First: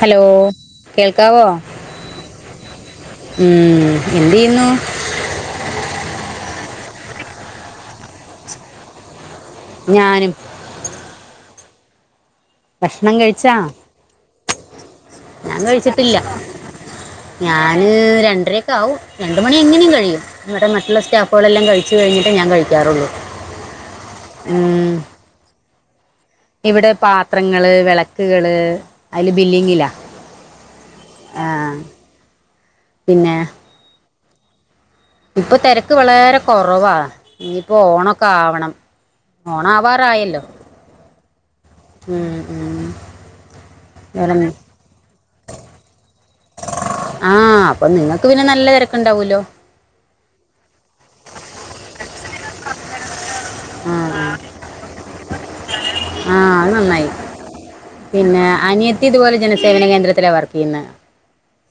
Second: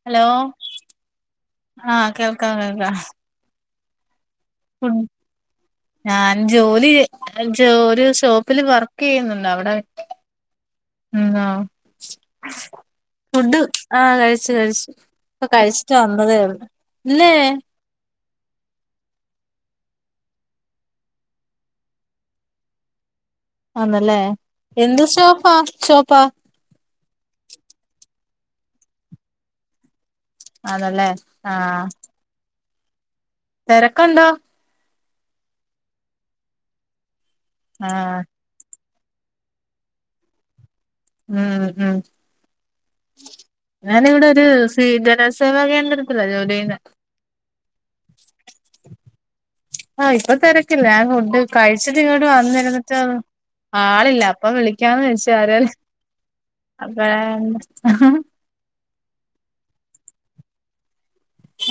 Hello കേൾക്കാവോ ആഹ് കേൾക്കാം കേൾക്കാം ഉം എന്ത് ചെയ്യുന്നു ഫുഡ് ഞാൻ ജോലി ജോലി ഒരു ഷോപ്പിൽ വർക്ക് ചെയ്യുന്നുണ്ട് അവിടെ ഞാനും ഉ ഭക്ഷണം കഴിച്ചാ ഫുഡ് ആഹ കഴിച്ചു കഴിച്ചു ഇപ്പ ഞാൻ കഴിച്ചിട്ട് വന്നതേ ഉള്ള പിന്നെ ഞല് രണ്ടരൊക്കെ ആവുംും രണ്ട് മണി എങ്ങനെയും കഴിയും ഇട മറ്റുള്ള സ്റ്റാഫുകളെല്ലാം കഴിച്ചു കഴിഞ്ഞിട്ടേ ഞാൻ കഴിക്കാറുള്ളു ആന്നല്ലേ എന്ത് ഷോപ്പാ ഷോപ്പാ ഇവിടെ പാത്രങ്ങള് വിളക്കുകള് അതില് ബില്ലിങ്ങില്ലാ ആണല്ലേ ആഹ ആഹ് പിന്നെ തിരക്കുണ്ടോ ഇപ്പൊ തിരക്ക് വളരെ കുറവാ ഇനിയിപ്പ ആഹ് ഓണൊക്കാ ആവണം ഓണ ആവാറായല്ലോ ഉം ഉം ഉം ഉം ഞാാനിവിടെ വേറെ ഒരു സീ ജനസേവാ കേന്ദ്രത്തില്ല ജോല ആഹ അപ്പൊ നിങ്ങക്ക് പിന്നെ നല്ല തിരക്കുണ്ടാവൂല്ലോ ആഹ ഇപ്പൊ തിരക്കില്ല ഞാൻ ഫുഡ് കഴിച്ചിട്ട് ഇങ്ങോട്ട് വന്നിരുന്നിട്ട് ആ ആളില്ല ആ അപ്പൊ വിളിക്കാന്ന് വെച്ച ആരല് ആ അത് അപ്പ നന്നായി പിന്നെ അനിയത്തി ഇതുപോലെ ജനസേവന കേന്ദ്രത്തിലാണ് വർക്ക് ചെയ്യുന്നത്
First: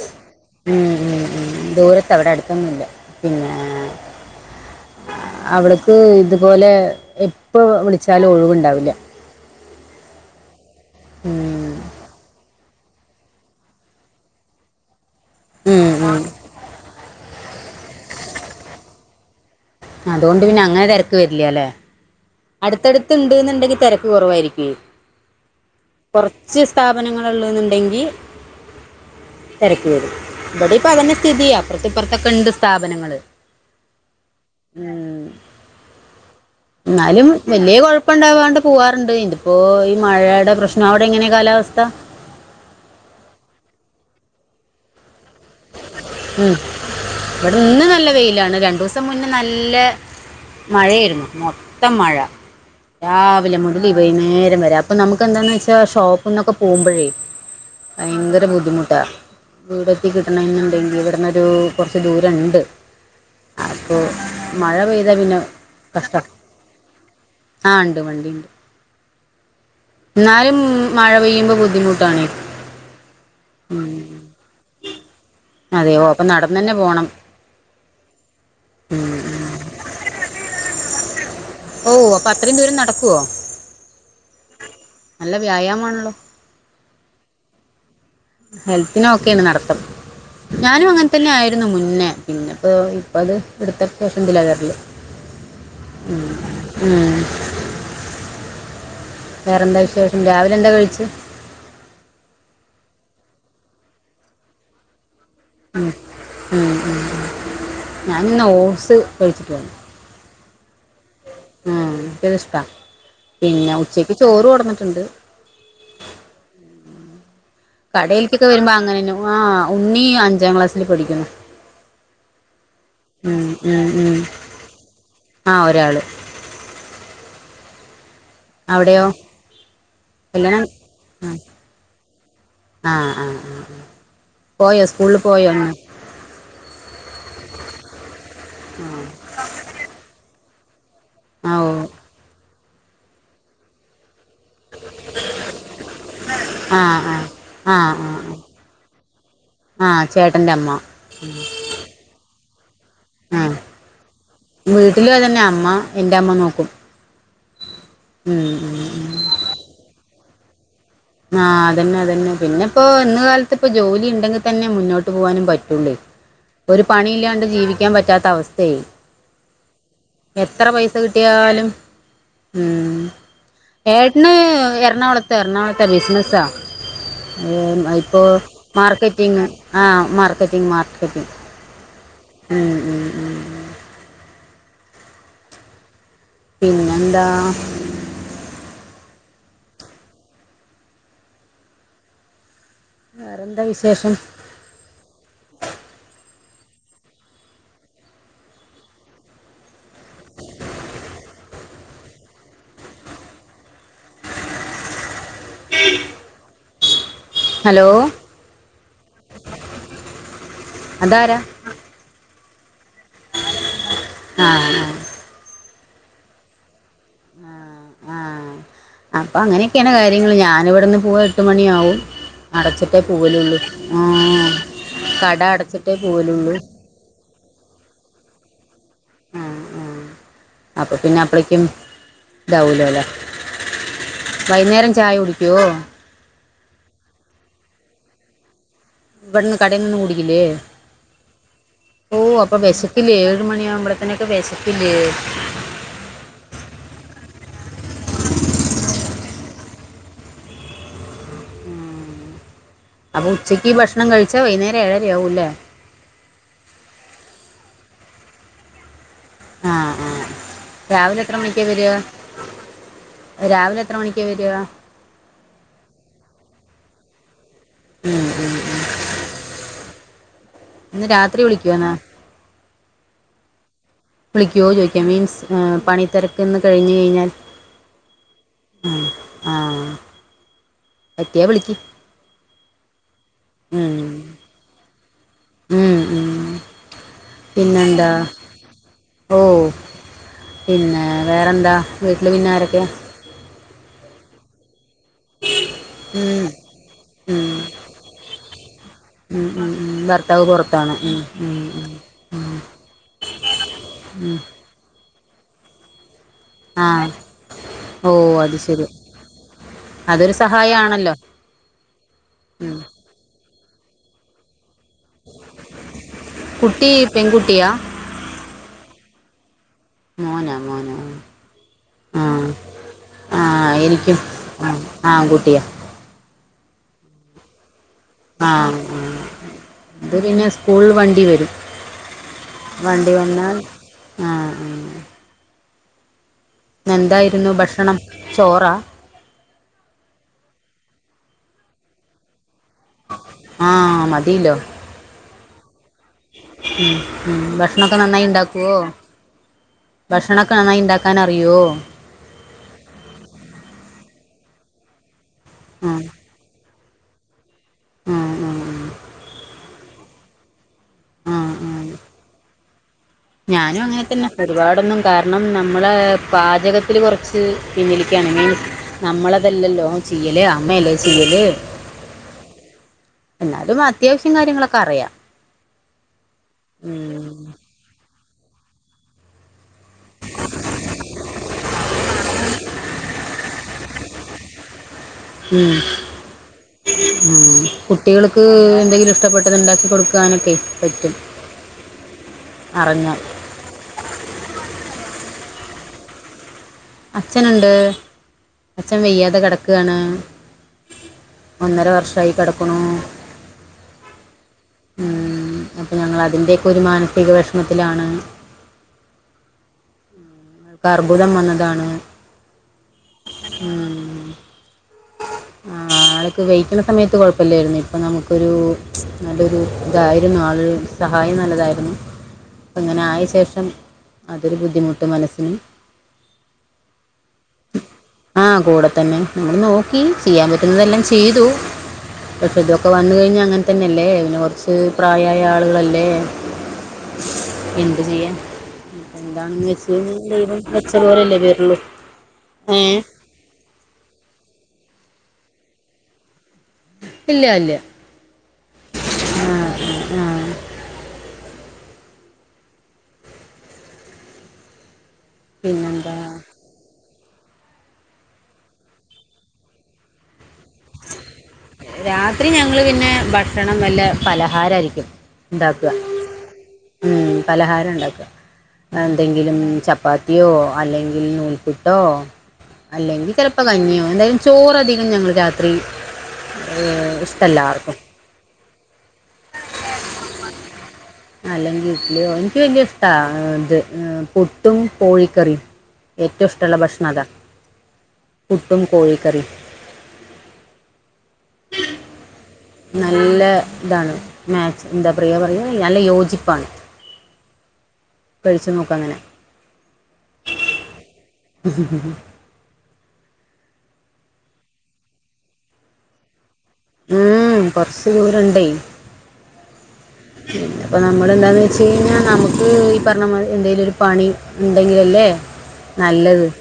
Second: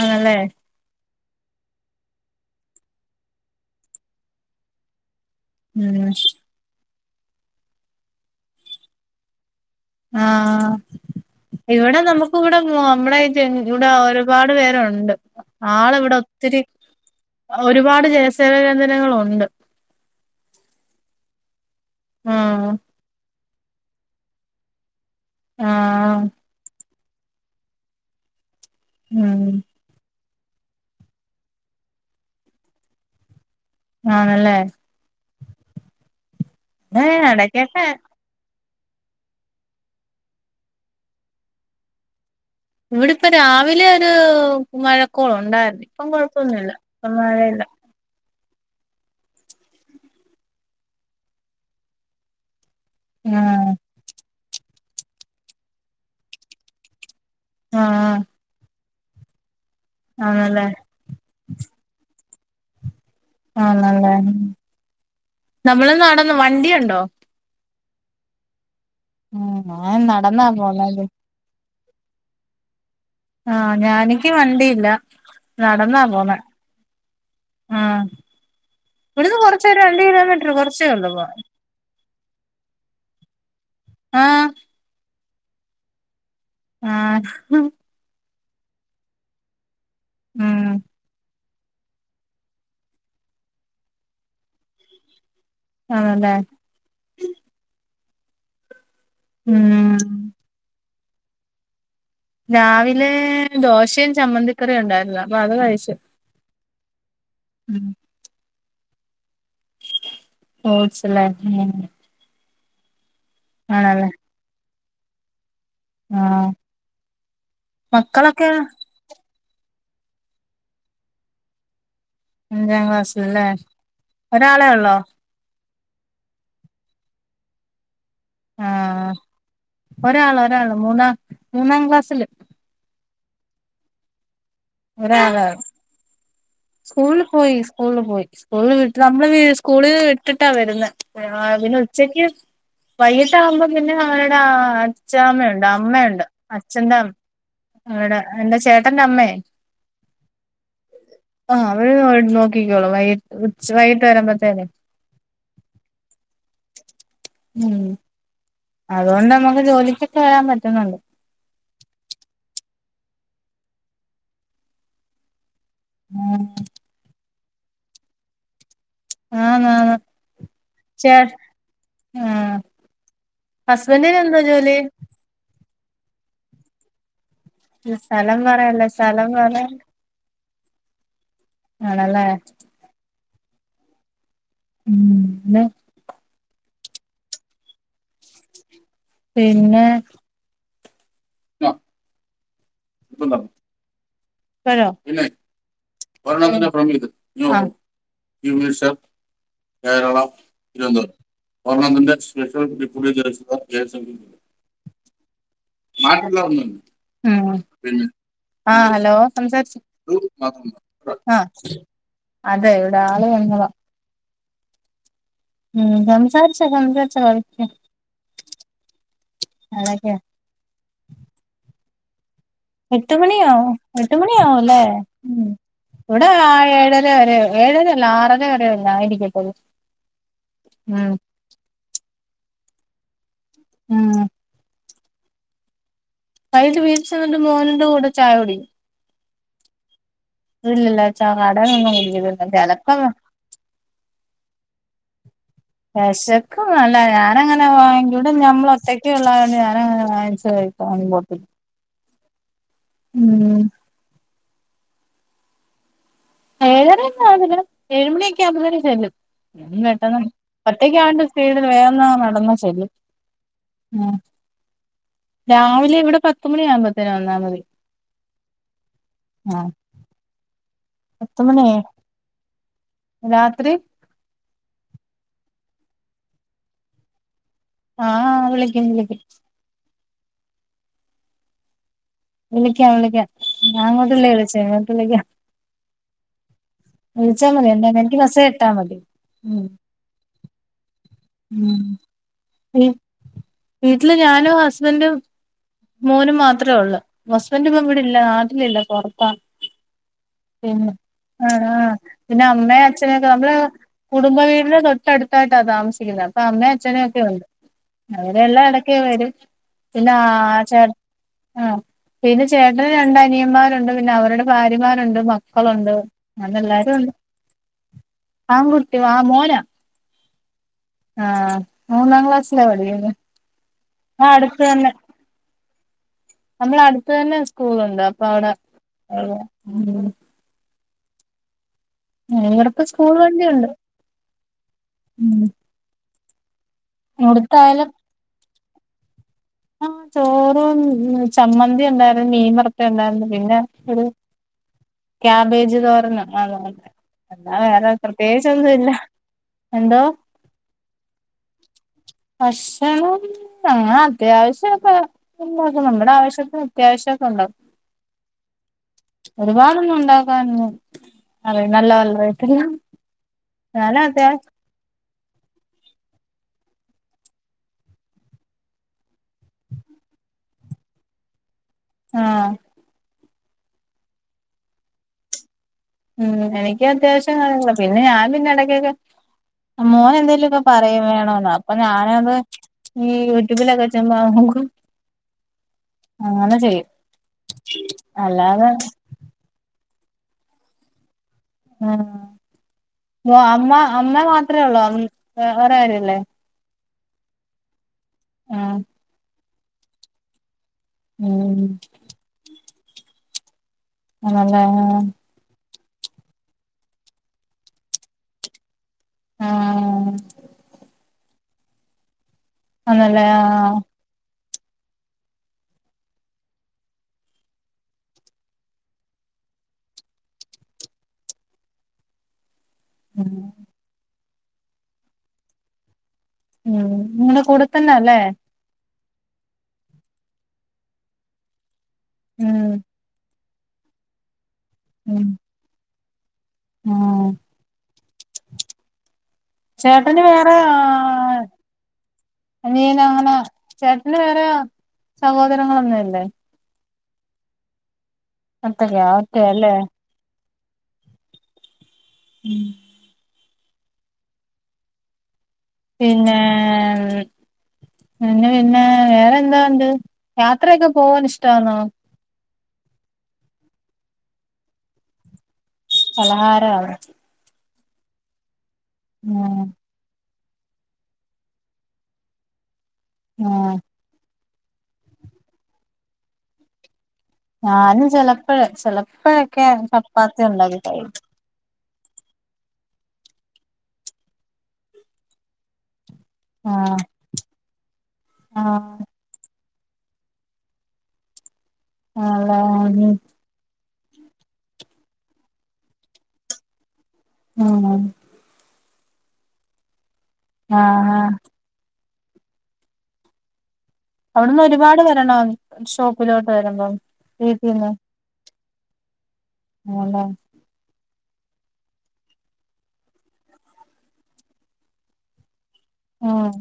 ആണല്ലേ ഉം ഉം ഉ ദൂരത്ത് അവിടെ അടുത്തൊന്നുംില്ല പിന്നെ അവള്ക്ക് ഉം ഇതുപോലെ എപ്പ വിളിച്ചാലും ഒഴിവുണ്ടാവില്ല ആഹ ഉം, ഇവിടെ നമുക്ക് ഇവിടെ നമ്മടെ ഇവിടെ ഒരുപാട് പേരുണ്ട് ആള ഉം, ഇവിടെ ഉം. ഒത്തിരി ഒരുപാട് ജലസേവ കേന്ദനങ്ങളുണ്ട് അതൊണ്ട് പിന്നെ അങ്ങനെതിരക്ക് വരില്ല അല്ലേ ആഹ് അടുത്തടുത്ത് ഉണ്ട് എന്നണ്ടെങ്കിൽ തിരക്ക് കുറവായിരിക്ക ആഹ് കുറച്ച് സ് സ്ഥാപനങ്ങളള്ളെന്നുണ്ടെങ്കിൽ ഉം തിരക്കി വരും ഇവിടെ ഇപ്പ അങ്ങനെ സ്ഥിതിയ അപ്പുറത്തെ ഇപ്പുറത്തൊക്കെ ഉണ്ട് സ്ഥാപനങ്ങൾ ആണല്ലേ ഉം ന്നാലും വല്ല്യ ഇടക്കൊക്കെ കൊഴ്പ്പണ്ടാവാണ്ട് പൂവാറുണ്ട് ഇത്പ്പോ ഈ മഴയുടെ പ്രശ്നം അവിടെ എങ്ങനെ കാലാവസ്ഥ. ഇവിടെപ്പ രാവിലെ ഒരു മഴക്കോള് ഉണ്ടായിരുന്നു ഇപ്പൊ ഉം. കൊഴപ്പൊന്നുമില്ല ഇപ്പൊ ഇവിടെ മഴയില്ല ഇന്ന് നല്ല വെയിലാണ് രണ്ടൂസം സം മുന്നേ നല്ല മഴായിരുന്നു മൊത്തം മഴ രാവിലെ ആഹ് മുതല് വൈന്നേരം വരെ അപ്പൊ നമുക്ക് എന്താന്ന് വെച്ചാ ഷോപ്പ്ന്നൊക്കെ പോകുമ്പോഴേ ആഹ് ഭയങ്കര ബുദ്ധിമുട്ടാ വീടെത്തി ആണല്ലേ കിട്ടണെന്നുണ്ടെങ്കി ഇവിടന്നൊരൂ കൊർച്ച് ദൂരണ്ട് അപ്പൊ ആണല്ലേ മഴ പെയ്താ പിന്നെ നമ്മള് കഷ്ടാ നടന്ന് വണ്ടിയുണ്ടോ ആഹ് ണ്ട് വണ്ടിണ്ട്. ആഹ് ഞയെന്നെ ന്നാലും മഴ പെയ്യുമ്പോ ബുദ്ധിമുട്ടാണ്. ആഹ് ഞാനക്ക് വണ്ടിയില്ല നടന്നാ അതെയോ അപ്പൊ പോണെ നടന്ന് തന്നെ പോണം ആഹ് ഇവിടുന്ന് കുറച്ച് രണ്ട് കിലോമീറ്റർ കുറച്ചേ ഉള്ളൂ പോക ഓ അപ്പൊ അത്രയും ദൂരം നടക്കുവോ ആഹ് നല്ല വ്യായാമാമാണല്ലോ ആഹ് ഹെൽത്തിനൊക്കെയാണ് നടത്തം ഉം ഞാനും അങ്ങൻതന്നെ ആയിരുന്നു മുന്നേ പിന്നെപ്പോ ഇപ്പ അത് ഇട്ത്തപ്പോ [unintelligible] ണ്ട് ലെയർല് ഉം ആണല്ലേ ഉം വേറെന്താ ഉം വിശേഷം രാവിലെ എന്താ കഴിച്ച് രാവിലെ ദോശയും ചമ്മന്തിക്കറിയും ഉണ്ടായിരുന്നു അപ്പൊ അത് കഴിച്ചു ഉം ഉം [inaudible] ഞാനിന്ന് ഓട്സ് കഴിച്ചിരുന്നു ഓട്സ് ലെ ആ എനിക്കത്ഷ്ടാ പിന്നെ ആണല്ലേ ഉച്ചക്ക് ചോറ് കൊടന്നിട്ടുണ്ട് ആഹ് കടയിൽക്കൊക്കെ മക്കളൊക്കെ വരുമ്പോ അങ്ങനെന്നും ആ ഉണ്ണി അഞ്ചാം ക്ലാസ്സില് പഠിക്കുന്നു അഞ്ചാം ക്ലാസില്ല്ലേ ഉം, ഒരാളേ ഒള്ളോ? ആഹ് ഒരാള് അവിടെയോ ആഹ് ഒരാള് കല്യാണം ഒരാള് മൂന്നാം ആ മൂന്നാം ക്ലാസ്സില്. ആഹ് ആഹ് ആഹ് ആഹ് പോയോ സ്കൂളില് പോയോ? സ്കൂള് പോയി സ്കൂളിൽ പോയി സ്കൂളിൽ വിട്ടിട്ട നമ്മള് സ്കൂള വിട്ടിട്ടാ വരുന്നെ ആഹ് പിന്നെ ഉച്ചക്ക് വൈകീ ട്ടാകുമ്പോം പിന്നെ അവരുടെ അച്ഛാമ്മയുണ്ട് അമ്മയുണ്ട് അച്ഛന്റെ ആഹ് അമ്മ ആഹ് ആഹ് അവിടെ ആഹ് എന്റെ ചേട്ടന്റെ അമ്മയ് ആഹ് ചേട്ടന്റെ അമ്മ ആഹ് അവര് നോക്കിക്കോളും വൈക് ആഹ് വീട്ടില് അതന്നെ അമ്മ എന്റെ അമ്മ നോക്കും. ഉം ഉം അതോണ്ടമ്മക്ക് ജോലിക്കൊക്കെ വരാൻ പറ്റുന്നുണ്ട്. ആഹഹ് അതന്നെ അതന്നെ പിന്നെ ഇപ്പോ ഇന്ന് കാലത്ത് ഇപ്പോ ജോലി ഉണ്ടെങ്കിതന്നെ മുന്നോട്ട് പോകാനും പറ്റുള്ളൊയ് ഉം ഒരു പണി ഇല്ലാണ്ട് ജീവിക്കാൻ പറ്റാത്ത അവസ്ഥയായി. ആന്നാന്ന് എത്ര പൈസ കിട്ടിയാലും ആഹ് ഉം ഹസ്ബൻഡിന് ഏട്ടന് എന്താ ജോലി എറണാകുളത്ത് ത്ത് എറണാകുളത്ത് ബിസ്‌നസാ ഏ ഇപ്പോ സ്ഥലം പറയല്ലേ സ്ഥലം മാർക്കറ്റിങ് പറ ആ മാർക്കറ്റിങ് മാർക്കറ്റിങ് ആണല്ലേ ഉം ഉം ഉം ഉം മ്മേ പിന്നെന്താ. പിന്നെ നൊ വേറെന്താ വിശേഷം [unintelligible] പിന്നെ ഒരെണ്ണം തന്നെ from myth [inaudible] യുമിസഫ് Keralam, Thiruvananthapuram. One മന്തിന്റെ [unintelligible] ഒ [unintelligible] നാട്ടില് വന്ന്ണ് ഹലോ ഉം ആ ഹലോ സംസാരിച്ചൊ അതാരാ അഹാ അതെ ഇവിടെ ആള് വന്നെതാ ആഹ് ഹാ ഉം സംസാരിച്ചൊ സംസാരിച്ചൊ കൊ ആഹാ അപ്പങ്ങനെയെക്കെയാണ് അതൊക്കെയാ കാര്യങ്ങള് ഞാന് വടെന്ന് പോവാ എട്ട് മണിയാവും. അടച്ചിട്ടേ എട്ട് പോവലുള്ളൂ മണിയാവും എട്ട് ആഹ് മണിയാവുലേ കട മ് അടച്ചിട്ടേ ഇവടെ പോവലുള്ളൂ ഏഴര വരെ ഏഴരെയല്ല ആറര വരയല്ലേ ആയിരിക്കും. ആഹ് ആഹ് അപ്പൊ പിന്നെ അപ്പെളേക്കും ഇതാവൊലോലേ? ഉം. വൈയ്ന്നേരം ചായ കുടിക്കോ? വൈകിട്ട് വീട്ടി ചെന്നിട്ട് മോന്റെ കൂടെ ചായ കുടിക്കും ഇവട്ന്ന് കടേന്നൊന്നും കൂടി ക്കില്ലേ ഇല്ലില്ല ചാ കടയിലൊന്നും ഓ കുടിക്കത്തില്ല അപ്പൊ ചിലപ്പം വെശക്കില്ലേ ഏഴ് മണിയാവുമ്പോളോതിനൊക്കെ വെശക്കില്ലേ? വെശക്കും നല്ല ഞാനങ്ങനെ വാങ്ങിക്കിവിടെ ഞമ്മളൊറ്റക്ക് ഒള്ളായോണ്ട് ഞാനങ്ങനെ വാങ്ങിച്ച് കഴി പാനി ബോട്ടിൽ അപ്പൊ ഉച്ചയ്ക്കീ ഭക്ഷണം കഴിച്ചാ വെയ്ന്നേരം ഏഴരെയാവൂല്ലേ? ഏഴെരന്നു ആവിലെങ്കിലും ഏഴുമണിയൊക്കെ ആകുമ്പഴേക്ക് ചെല്ലും. ആ ഞാ ആ പെട്ടെന്ന് രാവിലെ ഒറ്റക്കായോണ്ട് എത്ര മണിക്കാ സ്പീഡില് വരിക വേഗങ്ങ് നടന്ന് ചെല്ലും രാവിലെ എത്ര മണിക്കാ വെരാ? രാവിലെയിവിടെ പത്തുമണിയാവുമ്പോത്തിന് വന്നാ മതി ഉം, ഉം. ആഹാ ഇന്ന് രാത്രി വിളിക്കുമോ പത്തുമണിയെ എന്നാ രാത്രി വിളിക്കോ ചോയിക്കാ മീൻസ് പണി തെരക്കൊന്ന് കഴിഞ്ഞ് കഴിഞ്ഞാൽ. ആഹാ വിളിക്കും വിളിക്കും. ആഹാ പറ്റിയാ വിളിക്കും. വിളിക്കാം, വിളിക്കാം ഞാ അങ്ങോട്ടല്ലെ വിളിച്ചെ ഇങ്ങോട്ട് വിളിക്കാം. ഉം ഉം വിളിച്ചാ മതി എന്താന്ന് പിന്നെന്താ എനിക്ക് മെസ്സേജിട്ടാ മതി. ഓ ഉം പിന്നെ മ് വേറെന്താ വീട്ടിൽ പിന്നെ വി ആരൊക്കെയാ വീട്ടില് ഞാനും ഹസ്ബൻഡും മോനും ഉം, മാത്രെവൊള്ള് ഉം, ഹസ്ബന്റ്ഡ്പ്പം ഇവിടില്ല നാട്ടിലില്ല പൊറ ഉം ഉം ഉം ഭ പിന്നെ ആഹാ ആഹാ പിന്നെ അമ്മെ അച്ഛനെയൊക്കെ നമ്മള് കുടുംബ വീടിന് തൊ ട്ടടുത്തായിട്ടാ താമസിക്കുന്നെ അപ്പ അമ്മേം ആ അച്ഛനുയൊക്കെയുണ്ട്. ഓ അത് അവരെല്ലാം ശരി എടക്കേ വെരും പിന്നെ ആ അതൊരു ചേട്ട സഹായമാണല്ലോ ആ പിന്നെ ചേട്ടന് രണ്ടനിയന്മാരുണ്ട് പിന്നവരുടെ ഫാര്യമാരുണ്ട്, മക്കളുണ്ട് കുട്ടി അങ്ങനെല്ലാരുവുണ്ട്. പെൺകുട്ടിയാ ആൺകുട്ടി ആഹാ മോനാ മോന മോനാ. ആഹ് മൂന്നാം ആ ക്ലാസ്സിലാ പഠിക്കുന്നെ ആഹാ എനിക്കും ആ അടുത്ത് ആഹാ ആൺ കുട്ടിയാ. നമ്മെളടുത്ത് തന്നെ സ്കൂളുണ്ട് അപ്പവ്ടെ പോവും സ്കൂള് വണ്ടി വെരും. ഇവർക്ക് വണ്ടി സ്കൂൾ വന്നാൽ വണ്ടിയുണ്ട് ആഹാ ഉം ഇന്നെന്തായിരുന്നു ഇവിടുത്തായാലും ഭക്ഷണം ചോറാ? ആഹ് ചോറും ചമ്മന്തിയുണ്ടായിരുന്നു മീൻവറ്ത്തെണ്ടായിരുന്നു പിന്നെ ഒരു മതില്ലോ ക്യാബേജ് തോരനും ആന്ന് ആന്നാ ഉം ഉം അല്ലാ വേറെ ഭക്ഷണൊക്കെ നന്നായി ഇണ്ടാക്കുവോ പ്രത്യേകിച്ചൊന്നുല്ല ഭക്ഷണൊക്കെ നന്നായി ണ്ടാക്കാൻറിയോ? ഭക്ഷണം ഞങ്ങൻ അത്യാവശ്യക്കെ ണ്ടാക്കും ആഹ് മ്മുടെ ആവശ്യത്തിന് ക്യാഷ്യൊക്കെ ണ്ടോ ആ ഒരുപാടൊന്നും ഉണ്ടാക അത ആഹ് നല്ല വല്ലല്ല ഞാനും അങ്ങനെ തന്നെ ഒരുപാടൊന്നും കാരണം നമ്മള പാചകത്തില് കുറച്ച് പിന്നലിക്കയാണ് മീൻസ് നമ്മളതല്ലല്ലോ ചെയ്യല് അമ്മയല്ലേ ചെയ്യല് ആഹ് എന്നാലും അത്യാവശ്യം കാര്യങ്ങളൊക്കെ അറിയാം ഉം എനിക്ക് ഉം. അത്യാവശ്യം കാണുള്ള പിന്നെ ഞാൻ പിന്നെ ഇടക്കൊക്കെ മോന ന്തേലുക്കെ പറയും വേണന്ന് അപ്പൊ ഞാനത് യട്ട പി ലച്ചമ്മ ആമുക്ക് ഉം കുട്ടികൾക്ക് അല്ലാതെ എന്തെങ്കിലും ഷ്ടപ്പെട്ടത് ണ്ടാക്കി കൊടുക്കാനൊക്കെ പറ്റും അറിഞ്ഞാൽ അമ്മ അമ്മ മാത്രേ ഉള്ളു ഒറെ ആരുല്ലേ? അച്ഛനുണ്ട് ആ അച്ഛൻ വെയ്യാതെ കിടക്കാണ് ഉം ഒന്നര വർഷയി കിടക്കണു അതെ അപ്പ ഞങ്ങൾ അതിൻ്റെക്കെ ഒരു മാനസിക വിഷമത്തിലാണ് ആഹ് കർബുദം വന്നതാണ് അന്നല്ലേ ആ ആ ആൾക്ക് വെയിക്കണ സമയത്ത് കുഴപ്പമില്ലാരുന്നു ഇപ്പം നമുക്കൊരു നല്ലൊരു ഇതായിരുന്നു ആൾ സഹായം നല്ലതായിരുന്നു [inaudible] പ്പ ങ്ങനെ ആയ ഉം ശേഷം അതൊരു ബുദ്ധിമുട്ട് മനസ്സിനന് ഉം നിങ്ങളെ കൂടെത്തന്നെ അല്ലേ കൂടെ തന്നെ നഞൾ നോക്കി ചെയ്യാൻ പറ്റുന്നതെല്ലാം ചെയ്തു പക്ഷേ ഉം ഇതൊക്കെ വന്ന കഴിഞ്ഞാൽ അങ്ങനെ തന്നെയല്ലേ പിന്നെ കുറച്ച് ഉം പ്രായമായ ആളുകളല്ലേ ആ എന്ത് ചെയ്യാൻ? എന്താണെന്ന് ചേട്ടന് വെച്ച ദൈവം വെ ച്ച പോലല്ലേ വേരുള്ളു നീനങ്ങന ചേട്ടന് വേരാ സഹോദരങ്ങളൊന്നുല്ലേ? ഇല്ല ഇല്ല അത്തക്കെ ആക്കെ അല്ലെ ആഹ് ഉം പിന്നെന്താ പിന്നെ എന്ന പിന്നെ വേറെ എന്താണ്ട് യാത്രയൊക്കെ പോവാൻ ഇഷ്ടാന്നോ? രാത്രി ഞങ്ങള് പിന്നെ ഭക്ഷണം വല്ല പലഹാരയിരിക്കും ഉണ്ടാക്ക പലഹാര വർ ഉ പലഹാരം ഉണ്ടാക്ക ആ എന്തെങ്കിലും ച ചപ്പാത്തിയോ അല്ലെങ്കിൽ നൂൽപ്പുട്ടോ അല്ലെങ്കിൽ ആ ചെലപ്പ കഞ്ഞിയോ എന്തായാലും ചോറധികം ഞങ്ങൾ രാത്രി [unintelligible] ഞന് ചെലപ്പഴ്‌ ചെലപ്പഴൊക്കെ ചപ്പാത്തി ഉണ്ടാക്കി കഴി അലെങ്കി വീട്ടില് ഓന്ക്ക് വല്യ ഇഷ്ട ഇത് പുട്ടും കോഴിക്കറിയും ഏറ്റവും ഇഷ്ടള്ള ആഹ് ഭക്ഷണം അതാ പുട്ടും ആഹ് കോഴിക്കറിം അലോ നല്ല ഇതാണ് മാച്ച് എന്താ പറയ പറയ നല്ല യോജിപ്പാണ് ഉം [unintelligible] ഴിച്ചു നോക്കാ അങ്ങനെ ആഹ് ആഹ് അവിടുന്ന് ഒരുപാട് വരണോ ഷോപ്പിലോട്ട് വരുമ്പോ വീട്ടിന്ന് കുറച്ച് ദൂരമുണ്ടേ മോളാ പിന്നെപ്പം നമ്മള് എന്താന്ന് വെച്ചയിഞ്ഞാ നമുക്ക് ഈ പറഞ്ഞമാരി എന്തേലും ഒരു പണി ഇണ്ടെങ്കിലല്ലേ നല്ലത് ഉം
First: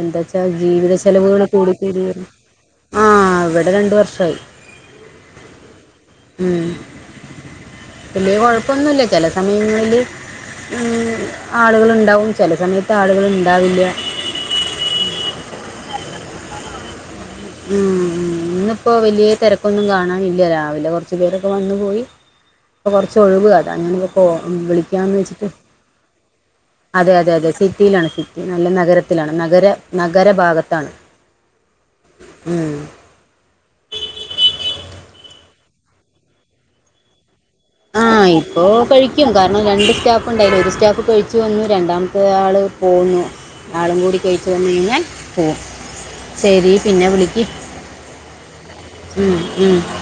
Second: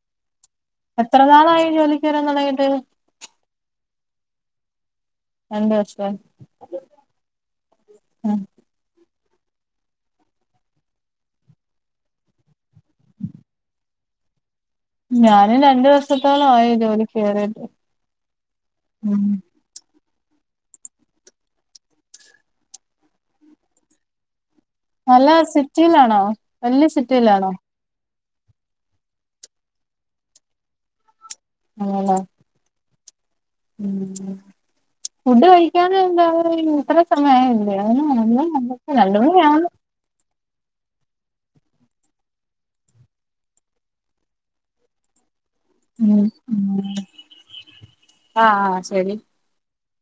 എന്ത ചെ ജീവിത എത്ര ചെലവുകള് നാളായി കൂടികൂടി ജോലിക്ക് വരാൻ വര്ണ് തൊടങ്ങിട്ട് ആഹ് ഇവിടെ രണ്ട് വർഷായി രണ്ട് വർഷോം വലിയ കൊഴപ്പൊന്നുല്ല ചില സമയങ്ങളില് ഉം ആളുകളുണ്ടാവും ചെല സമയത്ത് ആളുകള്ണ്ടാവില്ല്യ ഞാന് രണ്ടു വർസത്തോളായി ജോലിക്കേറി ഉം ഉം ഇന്ന്പ്പോ വലിയ തിരക്കൊന്നും കാണാനില്ല രാവിലെ കുറച്ചു പേരൊക്കെ വന്നു പോയി ഇപ്പ കുറച്ച് ഒഴിവ് അതാ അങ്ങനിപ്പോ വിളിക്കാന്ന് നല്ല വെച്ചിട്ട് സിറ്റിയിലാണോ വല്യ അതെയതെയതെ സിറ്റിയിലാണോ റ്റിയിലാണ് സിറ്റി നല്ല നഗരത്തിലാണ് നഗര നഗരഭാഗത്താണ് [unintelligible] ഉം ഉം ഫുഡ് കഴിക്കാനന്താ ഇത്ര സമയാ യില്ലേ ആഹ് ഇപ്പോ കഴിക്യും കാരണം രണ്ട് സ് ഇപ്പ ഉണ്ടായിരു ഒരു സ്റ്റാഫ് കഴിച്ചു വന്നു രണ്ടാമത്തെയാള് പോന്നു ആളും കൂടി കഴിച്ച് വന്ന്ഴിഞ്ഞാൽ പോവും ഉം ശരി ഉം പിന്നെ വിളിക്ക് ആഹ് ആഹ് ശരി ഉം ഉം